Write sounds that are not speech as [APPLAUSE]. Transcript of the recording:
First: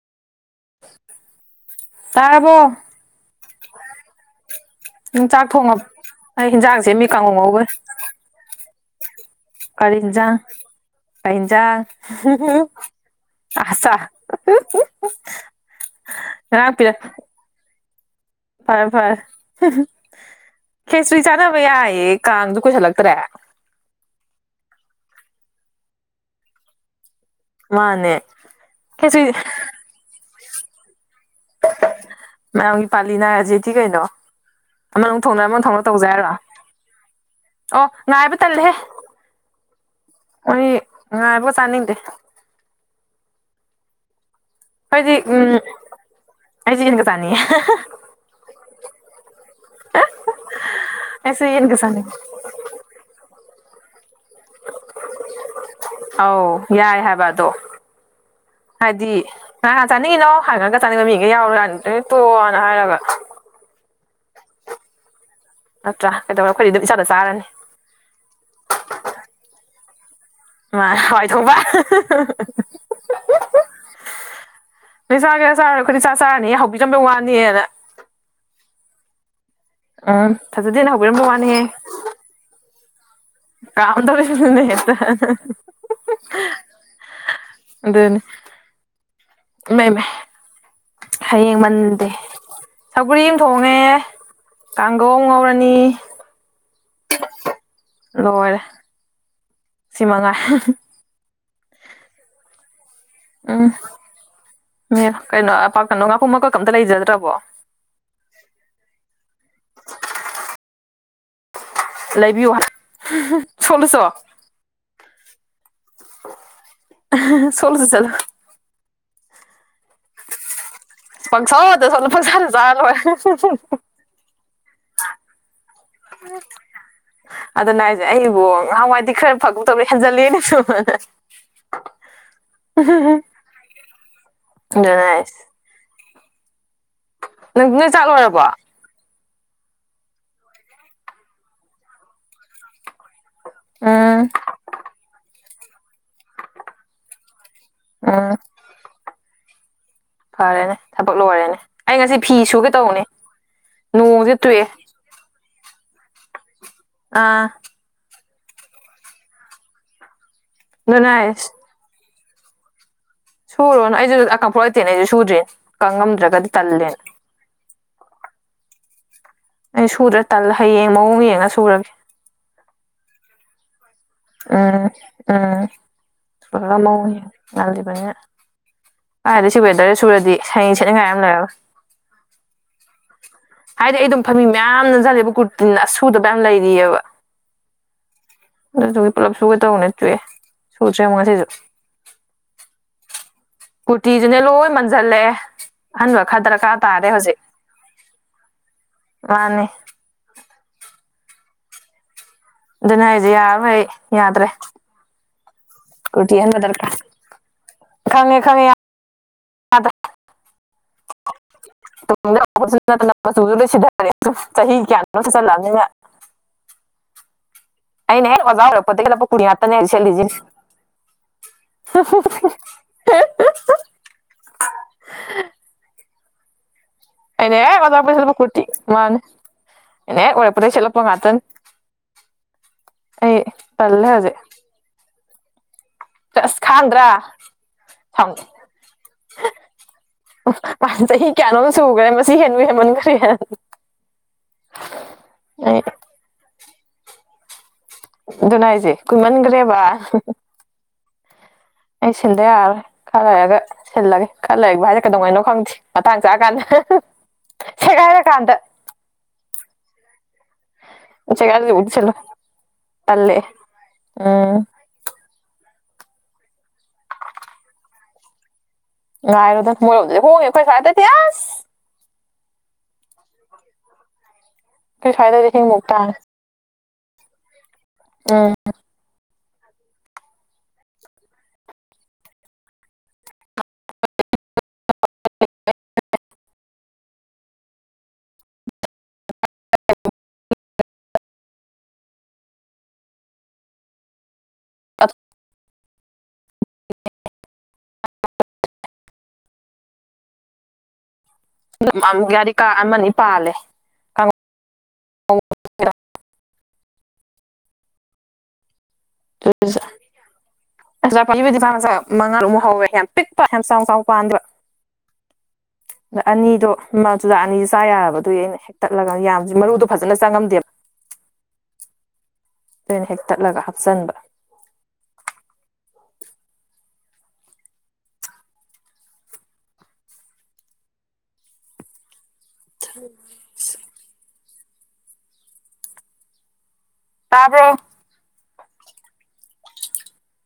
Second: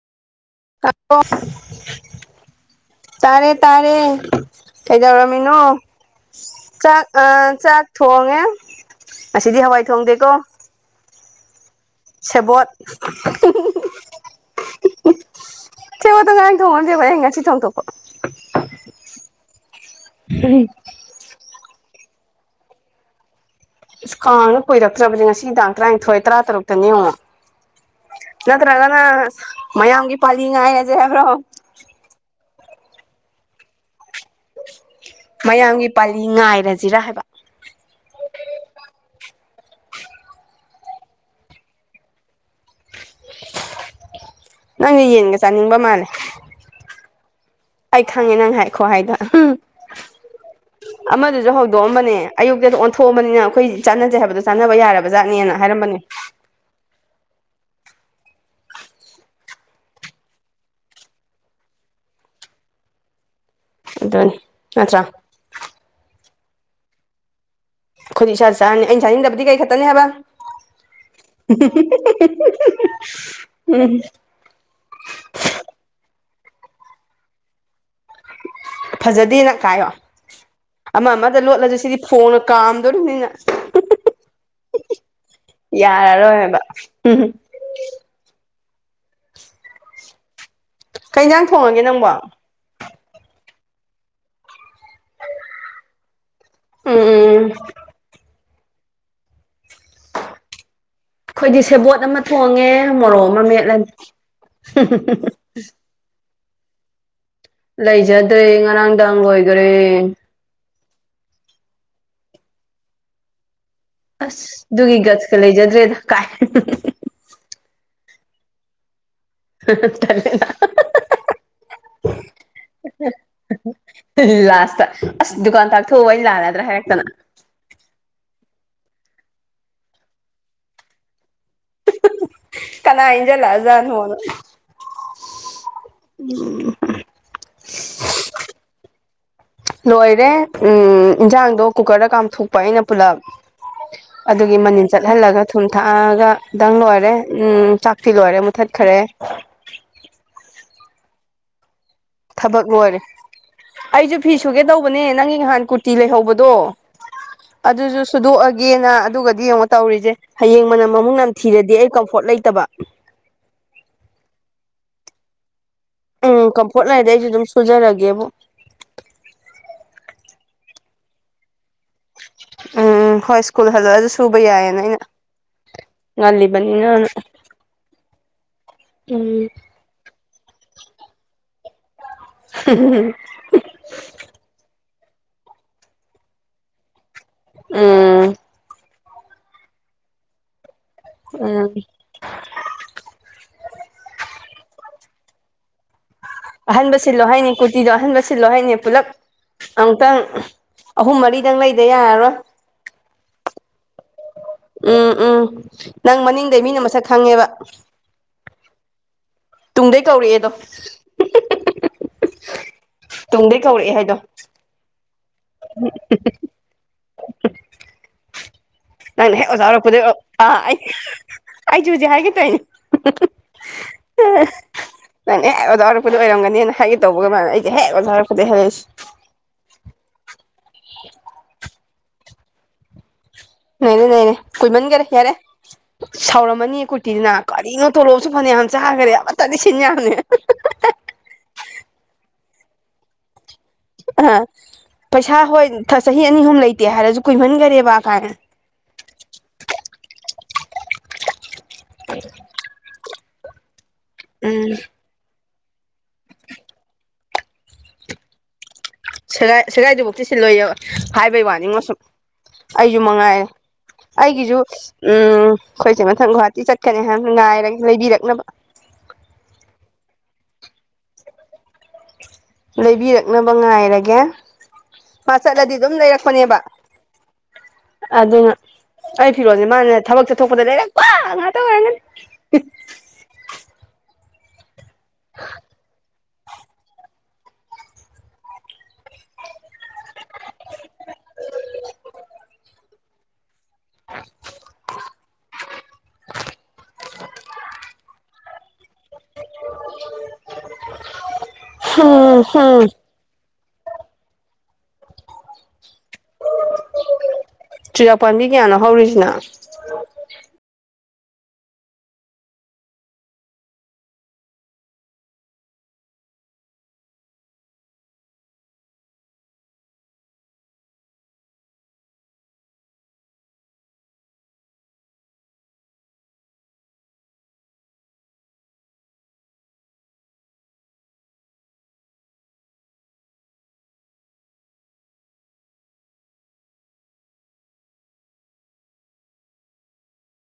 ꯇꯥꯕ꯭ꯔꯣ ꯇꯥꯔꯕꯣ ꯇꯥꯔꯦ ꯇꯥꯔꯦ ꯅꯪ ꯆꯥꯛ ꯀꯩꯗꯧꯔꯝꯃꯤꯅꯣ ꯊꯣꯡꯉ ꯑꯩ ꯍꯤꯟꯖꯥꯡ ꯆꯥꯛ ꯁꯦꯝꯃꯤ ꯀꯥꯡꯉꯧ ꯉꯧꯕꯩ ꯆꯥꯛ ꯊꯣꯡꯉꯦ ꯉꯁꯤꯗꯤ ꯍꯋꯥꯏ ꯀꯔꯤ ꯏꯟꯖꯥꯡ ꯊꯣꯡꯗꯦꯀꯣ ꯀꯔꯤ ꯏꯟꯖꯥꯡ ꯁꯦꯕꯣꯠ [UNINTELLIGIBLE] ꯆꯠꯂꯣꯗ ꯉꯥꯏꯔꯥꯡ ꯊꯣꯡꯕ ꯅꯠꯇꯦ ꯑꯩ ꯉꯁꯤ ꯊꯣꯡꯗꯣꯛꯄ ꯐꯔꯦ ꯐꯔꯦ [UNINTELLIGIBLE] ꯈꯦꯆ꯭ꯔꯤ ꯆꯥꯟꯅꯕ ꯌꯥꯏꯌꯦ ꯀꯥꯡꯁꯨ ꯀꯨꯏꯁꯜꯂꯛꯇ꯭ꯔꯦ ꯀꯥꯡꯁꯨ ꯀꯨꯏꯔꯛꯇ꯭ꯔꯕꯅꯤ ꯉꯁꯤꯒꯤ ꯇꯥꯡ ꯇꯔꯥꯅꯤꯊꯣꯏ ꯇꯔꯥ ꯇꯔꯨꯛꯇꯅꯦ ꯌꯦꯡꯉꯨ ꯃꯥꯅꯦ ꯅꯠꯇ꯭ꯔꯒꯅ ꯈꯦꯆ꯭ꯔꯤ ꯃꯌꯥꯝꯒꯤ ꯄꯥꯜꯂꯤ ꯉꯥꯏꯔꯁꯦ ꯍꯥꯏꯕ꯭ꯔꯣ ꯃꯌꯥꯝꯒꯤ ꯄꯥꯜꯂꯤ ꯅꯥꯢꯔꯥꯖꯦꯗꯤ ꯀꯩꯅꯣ ꯑꯃꯥꯅ ꯑꯃꯨꯛ ꯊꯣꯡ ꯑꯃꯨꯛ ꯊꯣꯡ ꯃꯌꯥꯝꯒꯤ ꯇꯧꯖꯦ ꯍꯥꯏꯔꯣ ꯄꯥꯜꯂꯤ ꯉꯥꯏꯔꯁꯤꯔꯥ ꯍꯥꯏꯕ ꯑꯣ ꯉꯥꯏꯕ ꯇꯜꯂꯦꯍꯦ ꯃꯣꯏ ꯉꯥꯏꯕꯒ ꯆꯥꯅꯤꯡꯗꯦ ꯅꯪꯗꯤ ꯌꯦꯟꯒ ꯎꯝ ꯆꯥꯅꯤꯡꯕ ꯃꯥꯜꯂꯦ ꯑꯩꯗꯤ ꯌꯦꯟꯒ ꯆꯥꯅꯤꯡꯉꯦ ꯑꯩ ꯈꯪꯉꯦ ꯅꯪ ꯍꯥꯏ ꯈꯨꯍꯥꯏꯗꯣ ꯑꯩꯁꯨ ꯑꯃꯗꯨꯁꯨ ꯌꯦꯟꯒ ꯆꯥꯅꯤꯡꯉꯦ ꯍꯧꯗꯣꯛꯑꯝꯕꯅꯦ ꯑꯌꯨꯛꯇ ꯑꯣꯟꯊꯣꯛꯑꯕꯅꯤꯅ ꯑꯩꯈꯣꯏ ꯆꯥꯟꯅꯖꯩ ꯍꯥꯏꯕꯗꯣ ꯆꯥꯟꯅꯕ ꯌꯥꯔꯕ ꯖꯥꯠꯅꯦꯅ ꯍꯥꯏꯔꯝꯕꯅꯦ ꯌꯥꯔꯦ ꯍꯥꯢꯕ ꯑꯗꯣ ꯍꯥꯢꯗꯤ ꯀꯥꯅ ꯀꯥꯅ ꯆꯥꯅꯤꯡꯉꯤꯅꯣ ꯍꯪꯉꯥꯡꯒ ꯆꯥꯅꯤꯡꯕ ꯃꯤꯒ ꯌꯥꯎꯔꯣ ꯌꯥꯎꯅꯤꯡꯗꯥꯕꯩ ꯇꯣꯛꯑꯣ ꯍꯥꯏꯔꯒ ꯑꯗꯨꯅꯤ ꯅꯠꯇ꯭ꯔꯥ ꯅꯠꯇ꯭ꯔꯥ ꯀꯩꯗꯧꯔꯦ ꯑꯩꯈꯣꯏꯗꯤ ꯑꯗꯨꯝ ꯏꯆꯥꯗ ꯆꯥꯔꯅꯤ ꯈꯣꯢꯗꯤ ꯢꯆꯥ ꯆꯥꯔꯅꯤ ꯑꯩꯅ ꯆꯥꯅꯤꯡꯗꯕꯗꯤ ꯀꯩ ꯈꯠꯇꯅꯤ ꯍꯥꯢꯕ ꯃꯥ ꯍꯋꯥꯏ ꯊꯣꯡꯕ [UNINTELLIGIBLE] ꯅꯣꯏ ꯆꯥꯒꯦꯔ ꯆꯥꯔꯣꯏꯔ ꯑꯈꯣꯢꯗꯤ ꯏꯆꯥ ꯆꯥꯔꯥꯅꯤꯅꯦ ꯍꯧꯕꯤꯔꯝꯕꯩ ꯋꯥꯅꯤꯅ ꯐꯖꯗꯦ ꯅꯪ ꯀꯥꯏꯌꯣ ꯎꯝ ꯐꯖꯗꯦꯅ ꯑꯃ ꯍꯧꯕꯤꯔꯝꯕꯩ ꯑꯃꯗ ꯋꯥꯅꯦꯍꯦ ꯂꯣꯠꯂꯁꯨ ꯁꯤꯗꯤ ꯐꯣꯡꯅ ꯀꯥꯝꯗꯧꯔꯤꯕꯅꯤꯅ ꯀꯥꯝꯗꯣꯔꯤꯕꯅꯦ ꯍꯦꯛꯇꯥ ꯌꯥꯔꯔꯣꯏꯕ ꯎꯝ ꯑꯗꯨꯅꯤ [UNINTELLIGIBLE] ꯀꯩ ꯌꯦꯟꯖꯥꯡ ꯍꯌꯦꯡ ꯊꯣꯡꯉꯒꯦ ꯃꯟꯗꯦ ꯅꯪꯕꯣ ꯁꯧꯒꯔꯤ ꯑꯃ ꯊꯣꯡꯉꯦ ꯀꯥꯡꯈꯧ ꯑꯃ ꯉꯧꯔꯅꯤ ꯎꯝ ꯎꯝ ꯂꯣꯏꯔꯦ ꯁꯤꯃꯉꯥꯢ ꯑꯈꯣꯢꯗꯤ ꯁꯦꯕꯣꯠ ꯑꯃ ꯊꯣꯡꯉꯦ ꯃꯣꯔꯣꯛ ꯑꯃ ꯎꯝ ꯃꯦꯠꯂꯅꯤ ꯀꯅꯣ ꯉꯥꯀꯨꯞ ꯃꯀꯛꯀ ꯑꯝꯇ ꯂꯩꯖꯗ꯭ꯔꯕꯣ ꯂꯩꯖꯗ꯭ꯔꯦ ꯉꯔꯥꯡꯗꯥꯡ ꯂꯣꯏꯒ꯭ꯔꯦ ꯂꯩꯕꯤꯌꯨ [INAUDIBLE] ꯁꯣꯠꯂꯨꯆꯣ ꯑꯁ ꯑꯗꯨꯒꯤ ꯒꯠꯁꯀ ꯂꯩꯖꯗ꯭ꯔꯦꯗ ꯀꯥꯏ ꯁꯣꯠꯂꯨꯆꯣ ꯆꯠꯂꯨ [INAUDIBLE] ꯄꯪꯁꯣꯠꯇ ꯁꯣꯠꯂꯨ ꯄꯪꯆꯥꯗ ꯆꯥꯔ ꯂꯣꯏꯔꯦ ꯂꯥꯁꯇ ꯑꯁ ꯗꯨꯀꯥꯟ ꯇꯥꯛꯊꯣꯛꯎꯕ ꯑꯩꯅ ꯂꯥꯜꯂꯗ꯭ꯔꯥ ꯍꯥꯢꯔꯛꯇꯅ ꯑꯗꯨꯅꯦ ꯍꯥꯏꯖꯦ ꯑꯩꯕꯨ ꯉꯍꯥꯟꯋꯥꯏꯗꯤ ꯈꯔ ꯐꯪꯒꯨꯝ ꯇꯧꯕꯅꯦ ꯍꯦꯟꯖꯜꯂꯦꯅꯦ ꯁꯨꯝ ꯑꯅ ꯀꯅꯥ ꯏꯟꯖꯜꯂꯛꯑ ꯖꯥꯠꯅꯣꯅ ꯈꯪꯗꯨꯅ ꯍꯥꯏꯁ ꯎꯝ ꯅꯪ ꯅ ꯆꯥꯛ ꯂꯣꯢꯔꯕꯣ ꯂꯣꯏꯔꯦ ꯎꯝ ꯢꯪꯖꯥꯡꯗꯣ ꯀꯨꯀꯔꯗ ꯀꯥꯝꯊꯣꯛꯄ ꯑꯩꯅ ꯄꯨꯜꯂꯞ ꯎꯝ ꯑꯗꯨꯒꯤ ꯃꯅꯤꯟ ꯆꯠꯍꯜꯂꯒ ꯊꯨꯝ ꯊꯥꯛꯑꯒꯗꯪ ꯂꯣꯏꯔꯦ ꯎꯝ ꯆꯥꯛꯇꯤ ꯎꯝ ꯂꯣꯏꯔꯦ ꯃꯨꯊꯠꯈ꯭ꯔꯦ ꯐꯔꯦꯅꯦ ꯊꯕꯛ ꯂꯣꯏꯔꯦꯅꯦ ꯑꯩ ꯉꯁꯤ ꯐꯤ ꯊꯕꯛ ꯁꯨꯒꯦ ꯂꯣꯏꯔꯦ ꯇꯧꯕꯅꯤ ꯅꯣꯡꯖꯤ ꯇꯣꯛꯑꯦ ꯍꯣꯅꯦ ꯅꯪꯒꯤ ꯉꯍꯥꯟ ꯀꯨꯔꯇꯤ ꯂꯩꯍꯧꯕꯗꯣ ꯑꯥ ꯑꯗꯨꯁꯨ ꯁꯨꯗꯣꯛꯑꯒꯦꯅ ꯑꯗꯨꯒꯗꯤ ꯌꯦꯡꯉꯣ ꯇꯧꯔꯤꯖꯦ ꯍꯌꯦꯡ ꯃꯅꯝ ꯑꯗꯨꯅ ꯃꯃꯛ ꯅꯝ ꯍꯥꯏꯁ ꯊꯤꯔꯗꯤ ꯑꯩ ꯀꯝꯐꯣꯔꯠ ꯂꯩꯇꯕ ꯁꯨꯔꯣꯅꯣ ꯑꯩꯖꯨ ꯀꯝꯐꯣꯠ ꯂꯩꯇꯦꯅ ꯑꯩꯖꯨ ꯁꯨꯗ꯭ꯔꯤꯟ ꯀꯪ ꯉꯝꯗ꯭ꯔꯒꯗꯤ ꯇꯜꯂꯦꯅ ꯗꯦ ꯑꯩꯖꯨ ꯗꯨꯝ ꯁꯨꯖꯔꯒꯦꯕꯨ ꯑꯩ ꯁꯨꯗ꯭ꯔꯦ ꯇꯜꯂꯦ ꯍꯌꯦꯡ ꯃꯑꯣꯡ ꯌꯦꯡꯉ ꯁꯨꯔꯒꯦ ꯎꯝ ꯍꯣꯏ ꯁ꯭ꯀꯨꯜ ꯍꯜꯂꯛꯑꯖꯨ ꯎꯝ ꯎꯝ ꯁ꯭ꯀꯨꯜ ꯍꯂꯛꯑ ꯃꯑꯣꯡ ꯉꯜꯂꯤꯕꯅꯤꯅꯅ ꯌꯦꯡ ꯉꯜꯂꯤꯕꯅꯤꯅ ꯎꯝ ꯀꯥꯏꯗꯩ ꯁꯤ ꯋꯦꯗꯔ ꯁꯨꯔꯗꯤ ꯍꯌꯦꯡ ꯁꯦꯠꯅꯤꯡꯉꯥꯏ ꯑꯝ ꯂꯩꯔꯔꯣꯏ [INAUDIBLE] ꯍꯥꯏꯗꯤ ꯑꯩ ꯑꯗꯨꯝ ꯐꯝꯃꯤ ꯃꯌꯥꯝ ꯅꯝꯖꯟꯂꯤꯕ ꯀꯨꯔꯇꯤꯅ ꯑꯁꯨꯗꯕ ꯃꯌꯥꯝ ꯂꯩꯔꯤꯑꯦꯕ ꯎꯝ ꯑꯗꯨꯗꯨꯒꯤ ꯄꯨꯂꯞ ꯁꯨꯒꯦ ꯇꯧꯕꯅꯦ ꯇꯣꯛꯑꯦ ꯁꯨꯗ꯭ꯔꯦ ꯑꯃꯨꯛ ꯉꯁꯤꯖꯨ ꯎꯝ ꯀꯨꯔꯇꯤꯖꯨꯅꯦ ꯂꯣꯢ ꯃꯟꯖꯜꯂꯛ ꯑꯦ ꯑꯍꯟꯕ ꯈꯗ꯭ꯔꯛ ꯑꯍꯟꯕ ꯁꯤꯜꯂꯣ ꯍꯥꯏꯅꯤ ꯀꯨꯔꯇꯤꯗꯣ ꯑꯍꯟꯕ ꯍꯥꯏꯅꯤ ꯄꯨꯜꯂꯞ ꯃꯥꯅꯤ ꯇꯪ ꯑꯍꯨꯝ ꯃꯔꯤꯗꯪ ꯂꯩꯗ ꯌꯥꯔꯔꯣꯏ ꯑꯗꯨꯅ ꯍꯥꯏꯖꯦ ꯌꯥꯔꯣꯏ ꯑꯩ ꯌꯥꯗ꯭ꯔꯦ ꯎꯝ ꯎꯪ ꯅꯪ ꯀꯨꯔꯇꯤ ꯑꯍꯟꯕ ꯃꯅꯤꯡꯗꯩ ꯃꯤꯅ ꯗꯔꯀꯥꯔ ꯃꯁꯛ ꯈꯪꯉꯦꯕ ꯈꯪꯉꯦ ꯈꯪꯉꯦ ꯌꯥ ꯇꯨꯡꯗꯩ ꯀꯧꯔꯛꯑꯦꯗꯣ ꯇꯨꯡꯗꯩ ꯀꯧꯔꯛꯑꯦ ꯍꯥꯏꯗꯣ [INAUDIBLE] ꯑꯩꯅ ꯍꯦꯛ [INAUDIBLE] ꯅꯪꯅ ꯀꯨꯔꯇꯤ ꯍꯦꯛ ꯑꯣꯖꯥ ꯉꯥꯛꯇꯅꯦ ꯍꯧꯖꯤꯛ ꯑꯣꯏꯔꯛꯄꯗꯩꯩ ꯁꯦꯠꯂꯤꯁꯤꯅꯤ ꯑꯥ ꯑꯩꯖꯨ ꯍꯨꯖꯤꯛ ꯍꯥꯏꯒꯦ ꯇꯧꯏꯅꯤ ꯅꯪꯅ ꯍꯦꯛ ꯑꯣꯖꯥ ꯑꯣꯏꯔꯛꯄꯗꯩ ꯑꯣꯏꯔꯝꯒꯅꯤꯅ ꯍꯥꯏꯒꯦ ꯇꯧꯕꯒ ꯃꯥꯅ ꯑꯩꯅ ꯑꯩꯁꯦ ꯍꯦꯛ ꯑꯣꯖꯥ ꯑꯣꯢꯔꯛꯄꯗꯩ ꯁꯦꯠꯂꯛꯄ ꯑꯣꯏꯔꯛꯄꯗꯩ ꯀꯨ꯭ꯔꯇꯤ ꯍꯥꯏꯔꯛꯏꯁꯦ ꯃꯥꯅꯦ ꯑꯩꯅ ꯍꯦꯛ ꯑꯣꯢꯔꯛꯄꯗꯒꯤꯩ ꯁꯦꯠꯂꯛꯄ ꯉꯥꯛꯇꯅꯤ꯫ ꯑꯩ ꯂꯩꯌꯨ ꯇꯜꯂꯦ ꯂꯩꯌꯨ ꯍꯧꯖꯤꯛ ꯀꯨꯏ ꯃꯟꯒꯦꯔꯦ ꯌꯥꯔꯦ ꯑꯁ ꯁꯥꯎꯔꯝꯃꯅꯤ ꯈꯥꯡꯗ꯭ꯔꯥ ꯀꯨ꯭ꯔꯇꯤꯗꯨꯅ ꯀꯔꯤꯅꯣ ꯇꯣꯂꯣꯑꯁꯨ ꯐꯥꯅ ꯌꯥꯝ ꯆꯥꯈꯔꯦ ꯑꯃꯠꯇꯗꯤ ꯁꯤꯟ ꯌꯥꯝꯕꯅꯦ꯫ ꯆꯍꯤ ꯀꯌꯥꯅꯣꯝ ꯁꯨꯈ꯭ꯔꯦ ꯃꯁꯤ ꯍꯦꯟꯁꯨ ꯍꯦꯟꯃꯟꯈ꯭ꯔꯦꯅ ꯑ ꯄꯩꯁꯥ ꯍꯣꯏ ꯑꯩ ꯆꯍꯤ ꯑꯅꯤ ꯑꯍꯨꯝ ꯂꯩꯇꯦ ꯍꯥꯏꯔꯁꯨ ꯀꯨꯏꯃꯟꯈꯔꯦꯕ ꯀꯥꯏꯅ ꯑꯗꯨꯅꯦ ꯍꯥꯏꯖꯦ ꯀꯨꯃꯟꯈ꯭ꯔꯦꯕ ꯑꯩ ꯁꯤꯟꯗ ꯌꯥꯔꯔꯣꯏ ꯈꯔ ꯂꯩꯔꯒ ꯁꯤꯜꯂꯒꯦ ꯈꯔ ꯎꯝ ꯂꯩꯕ ꯍꯥꯢꯖꯦ ꯀꯩꯗꯧꯉꯥꯏꯅꯣ ꯈꯪꯗꯦ ꯃꯇꯥꯡ ꯆꯥꯛꯑꯀꯥꯟꯗ ꯁꯦꯒꯥꯏꯔ ꯀꯥꯟꯗ ꯁꯦꯒꯥꯏ ꯁꯦꯒꯥꯏꯗ꯭ꯔꯤ ꯄꯥꯎꯗꯤ ꯁꯤꯜꯂꯣ ꯍꯥꯏꯕꯩ ꯋꯥꯅꯤꯉꯣ ꯁꯦꯒꯥꯏꯗ꯭ꯔꯤꯕꯨꯗꯤ ꯁꯨꯝ ꯁꯤꯜꯂꯣꯏ ꯑꯩꯁꯨ ꯇꯜꯂꯦ ꯃꯉꯥꯏ ꯑꯩꯒꯤꯁꯨ ꯎꯝ ꯎꯝ ꯑꯩꯈꯣꯏ ꯆꯦ ꯃꯊꯪ ꯒꯨꯍꯥꯇꯤ ꯆꯠꯀꯅꯤꯍꯥꯟ ꯉꯥꯏꯔꯒ ꯂꯩꯕꯤꯔꯛꯅꯕ ꯉꯥꯏꯔꯣꯗꯪ ꯃꯣꯏꯔꯣꯝꯗꯗꯤ ꯍꯣꯡꯉꯤꯅꯦ ꯑꯩꯈꯣꯏ ꯁꯋꯥ꯭ꯏꯗꯗꯤ ꯑꯁ ꯂꯩꯕꯤꯔꯛꯅꯕ ꯉꯥꯢꯔꯒꯦ ꯑꯩꯈꯣꯏ ꯃꯥ ꯁ꯭ꯋꯥꯏꯗꯗꯤ ꯆꯠꯂꯗꯤ ꯑꯍꯤꯡꯃꯨꯛ ꯑꯗꯨꯝ ꯇꯥꯡꯉꯦ ꯂꯩꯔꯛꯄꯅꯦꯕ ꯑꯗꯨꯅ ꯑꯩ ꯐꯤꯔꯣꯜꯁꯦ ꯃꯥꯅ ꯊꯕꯛ ꯆꯠꯊꯣꯛꯄꯗ ꯂꯩꯔꯛꯄ ꯉꯥꯛꯇ ꯑꯣꯏꯔꯝꯒꯅꯤ [INAUDIBLE] [INAUDIBLE] [UNINTELLIGIBLE] [INAUDIBLE] ꯍꯨꯝ [UNINTELLIGIBLE] ꯍꯨꯝ ꯑꯃ ꯅꯤ ꯄꯥꯜꯂꯦ ꯆꯨꯖꯥꯛ ꯄꯥꯝꯕꯤ ꯀꯌꯥꯅꯣ ꯍꯧꯔꯤꯁꯤꯅ꯫ [UNINTELLIGIBLE] [UNINTELLIGIBLE] ꯌꯥꯝ ꯄꯤꯛꯄ ꯌꯥꯝ ꯍꯆꯥꯎ ꯆꯥꯎ ꯄꯥꯟꯗꯕ [INAUDIBLE] ꯑꯗ ꯑꯅꯤꯗꯣ ꯆꯨꯖꯥꯛ ꯑꯅꯤꯁꯦ ꯆꯥ ꯌꯥꯔꯕꯗꯨꯒꯤ ꯑꯩꯅ ꯍꯦꯛ ꯇꯠꯂꯒ ꯌꯥꯝ ꯃꯔꯨꯗꯣ ꯐꯖꯅ ꯆꯪꯉꯝꯗꯦꯕ ꯍꯦꯛ ꯇꯠꯂꯒ ꯍꯥꯞꯆꯤꯟꯕ [UNINTELLIGIBLE] ꯇꯥꯕ꯭ꯔꯣ